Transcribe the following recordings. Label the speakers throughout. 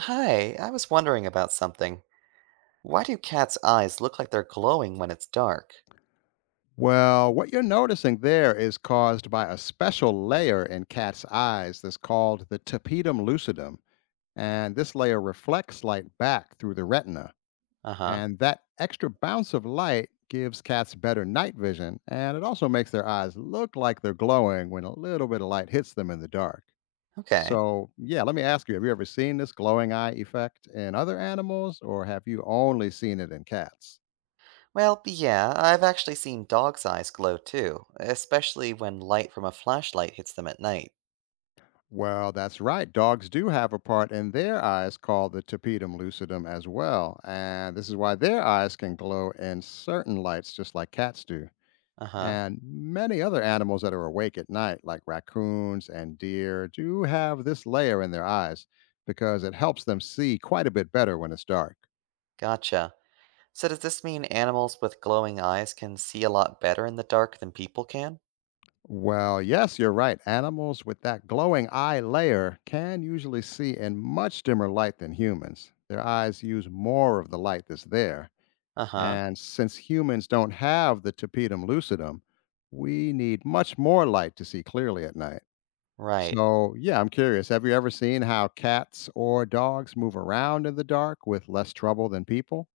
Speaker 1: Hi, I was wondering about something. Why do cats' eyes look like they're glowing when it's dark?
Speaker 2: Well, what you're noticing there is caused by a special layer in cat's eyes that's called the tapetum lucidum. And this layer reflects light back through the retina.
Speaker 1: Uh huh.
Speaker 2: And that extra bounce of light gives cats better night vision. And it also makes their eyes look like they're glowing when a little bit of light hits them in the dark.
Speaker 1: Okay.
Speaker 2: So, yeah, let me ask you have you ever seen this glowing eye effect in other animals, or have you only seen it in cats?
Speaker 1: Well, yeah, I've actually seen dogs' eyes glow too, especially when light from a flashlight hits them at night.
Speaker 2: Well, that's right. Dogs do have a part in their eyes called the tapetum lucidum as well. And this is why their eyes can glow in certain lights, just like cats do.
Speaker 1: Uh huh.
Speaker 2: And many other animals that are awake at night, like raccoons and deer, do have this layer in their eyes because it helps them see quite a bit better when it's dark.
Speaker 1: Gotcha. So, does this mean animals with glowing eyes can see a lot better in the dark than people can?
Speaker 2: Well, yes, you're right. Animals with that glowing eye layer can usually see in much dimmer light than humans. Their eyes use more of the light that's there.
Speaker 1: Uh huh.
Speaker 2: And since humans don't have the tapetum lucidum, we need much more light to see clearly at night.
Speaker 1: Right.
Speaker 2: So, yeah, I'm curious. Have you ever seen how cats or dogs move around in the dark with less trouble than people?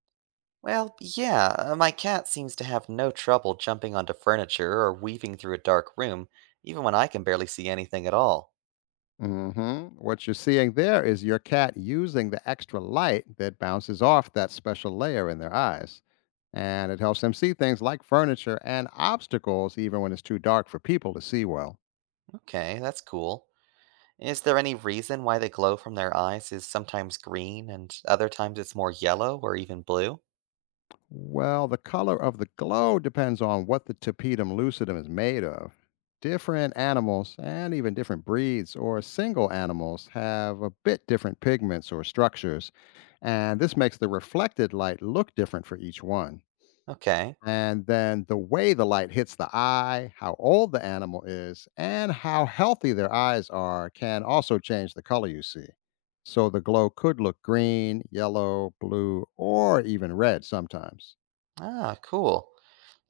Speaker 1: Well, yeah, my cat seems to have no trouble jumping onto furniture or weaving through a dark room, even when I can barely see anything at all.
Speaker 2: What you're seeing there is your cat using the extra light that bounces off that special layer in their eyes. And it helps them see things like furniture and obstacles, even when it's too dark for people to see well.
Speaker 1: Okay, that's cool. Is there any reason why the glow from their eyes is sometimes green and other times it's more yellow or even blue?
Speaker 2: Well, the color of the glow depends on what the tapetum lucidum is made of. Different animals and even different breeds or single animals have a bit different pigments or structures, and this makes the reflected light look different for each one.
Speaker 1: Okay.
Speaker 2: And then the way the light hits the eye, how old the animal is, and how healthy their eyes are can also change the color you see. So the glow could look green, yellow, blue, or even red sometimes.
Speaker 1: Ah, cool.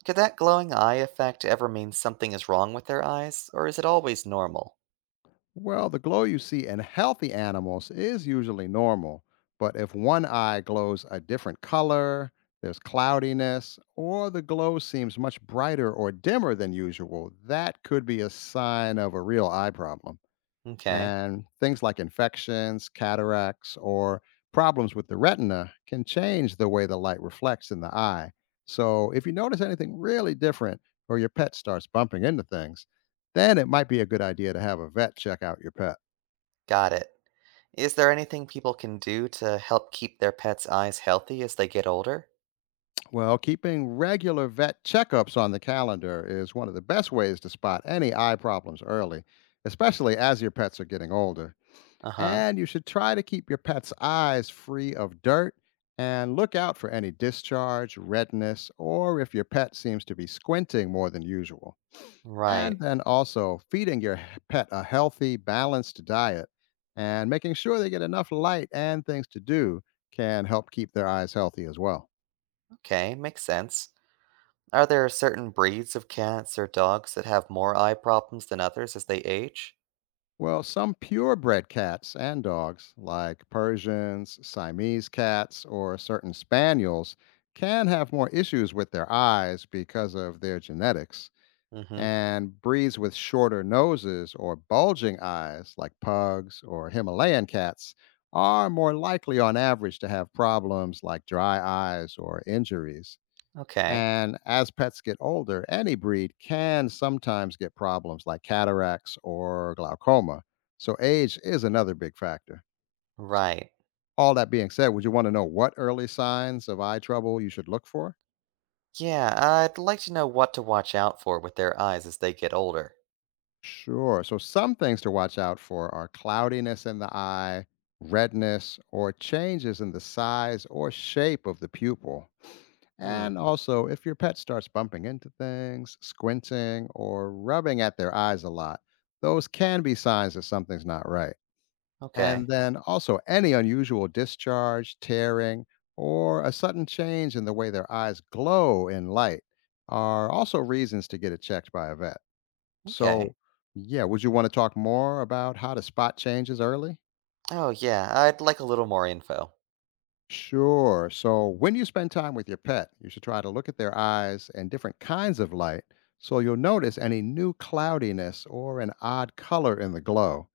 Speaker 1: Could that glowing eye effect ever mean something is wrong with their eyes, or is it always normal?
Speaker 2: Well, the glow you see in healthy animals is usually normal, but if one eye glows a different color, there's cloudiness, or the glow seems much brighter or dimmer than usual, that could be a sign of a real eye problem.
Speaker 1: Okay,
Speaker 2: And things like infections, cataracts, or problems with the retina can change the way the light reflects in the eye. So if you notice anything really different or your pet starts bumping into things, then it might be a good idea to have a vet check out your pet.
Speaker 1: got it. Is there anything people can do to help keep their pets' eyes healthy as they get older?
Speaker 2: Well, keeping regular vet checkups on the calendar is one of the best ways to spot any eye problems early, especially as your pets are getting older.
Speaker 1: Uh huh.
Speaker 2: And you should try to keep your pet's eyes free of dirt and look out for any discharge, redness, or if your pet seems to be squinting more than usual. And
Speaker 1: Right.
Speaker 2: then also feeding your pet a healthy, balanced diet and making sure they get enough light and things to do can help keep their eyes healthy as well.
Speaker 1: Okay, makes sense. Are there certain breeds of cats or dogs that have more eye problems than others as they age?
Speaker 2: Well, some purebred cats and dogs, like Persians, Siamese cats, or certain spaniels, can have more issues with their eyes because of their genetics.
Speaker 1: Mm-hmm.
Speaker 2: And breeds with shorter noses or bulging eyes, like pugs or Himalayan cats, are more likely on average to have problems like dry eyes or injuries.
Speaker 1: Okay.
Speaker 2: And as pets get older, any breed can sometimes get problems like cataracts or glaucoma. So, age is another big factor. S-
Speaker 1: Right.
Speaker 2: All that being said, would you want to know what early signs of eye trouble you should look for?
Speaker 1: Yeah, I'd like to know what to watch out for with their eyes as they get older.
Speaker 2: Sure. So, some things to watch out for are cloudiness in the eye, redness, or changes in the size or shape of the pupil.
Speaker 1: Hmm.
Speaker 2: And also, if your pet starts bumping into things, squinting, or rubbing at their eyes a lot, those can be signs that something's not right. And
Speaker 1: Okay.
Speaker 2: then also, any unusual discharge, tearing, or a sudden change in the way their eyes glow in light are also reasons to get it checked by a vet.
Speaker 1: Okay.
Speaker 2: So, yeah, would you want to talk more about how to spot changes early?
Speaker 1: Oh, yeah, I'd like a little more info.
Speaker 2: Sure. So when you spend time with your pet, you should try to look at their eyes and different kinds of light so you'll notice any new cloudiness or an odd color in the glow.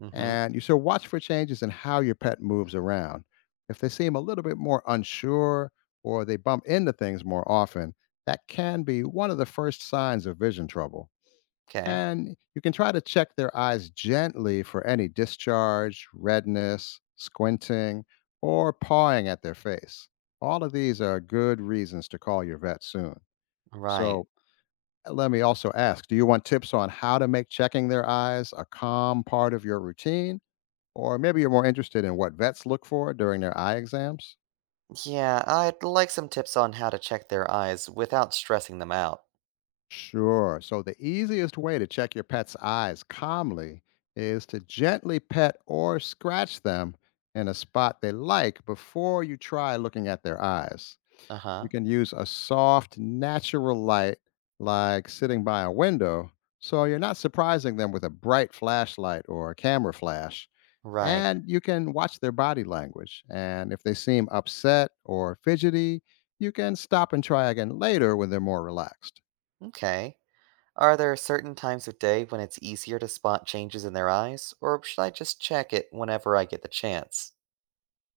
Speaker 1: Mm-hmm.
Speaker 2: And you should watch for changes in how your pet moves around. If they seem a little bit more unsure or they bump into things more often, that can be one of the first signs of vision trouble
Speaker 1: Okay.
Speaker 2: and you can try to check their eyes gently for any discharge, redness, squinting, or pawing at their face. All of these are good reasons to call your vet soon.
Speaker 1: Right.
Speaker 2: So, let me also ask do you want tips on how to make checking their eyes a calm part of your routine? Or maybe you're more interested in what vets look for during their eye exams?
Speaker 1: Yeah, I'd like some tips on how to check their eyes without stressing them out.
Speaker 2: Sure. So the easiest way to check your pet's eyes calmly is to gently pet or scratch them in a spot they like before you try looking at their eyes. You
Speaker 1: Uh-huh.
Speaker 2: can use a soft, natural light like sitting by a window so you're not surprising them with a bright flashlight or a camera flash.
Speaker 1: Right.
Speaker 2: And you can watch their body language. And if they seem upset or fidgety, you can stop and try again later when they're more relaxed.
Speaker 1: Okay. Are there certain times of day when it's easier to spot changes in their eyes, or should I just check it whenever I get the chance?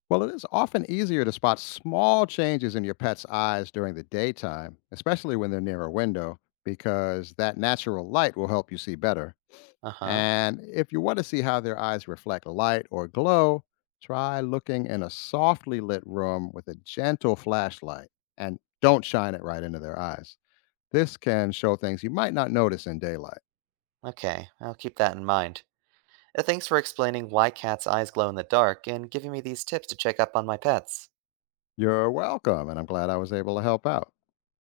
Speaker 2: Well, it is often easier to spot small changes in your pet's eyes during the daytime, especially when they're near a window, because that natural light will help you see better.
Speaker 1: Uh-huh.
Speaker 2: And if you want to see how their eyes reflect light or glow, try looking in a softly lit room with a gentle flashlight and don't shine it right into their eyes. This can show things you might not notice in daylight.
Speaker 1: Okay, I'll keep that in mind. Thanks for explaining why cats' eyes glow in the dark and giving me these tips to check up on my pets.
Speaker 2: You're welcome, and I'm glad I was able to help out.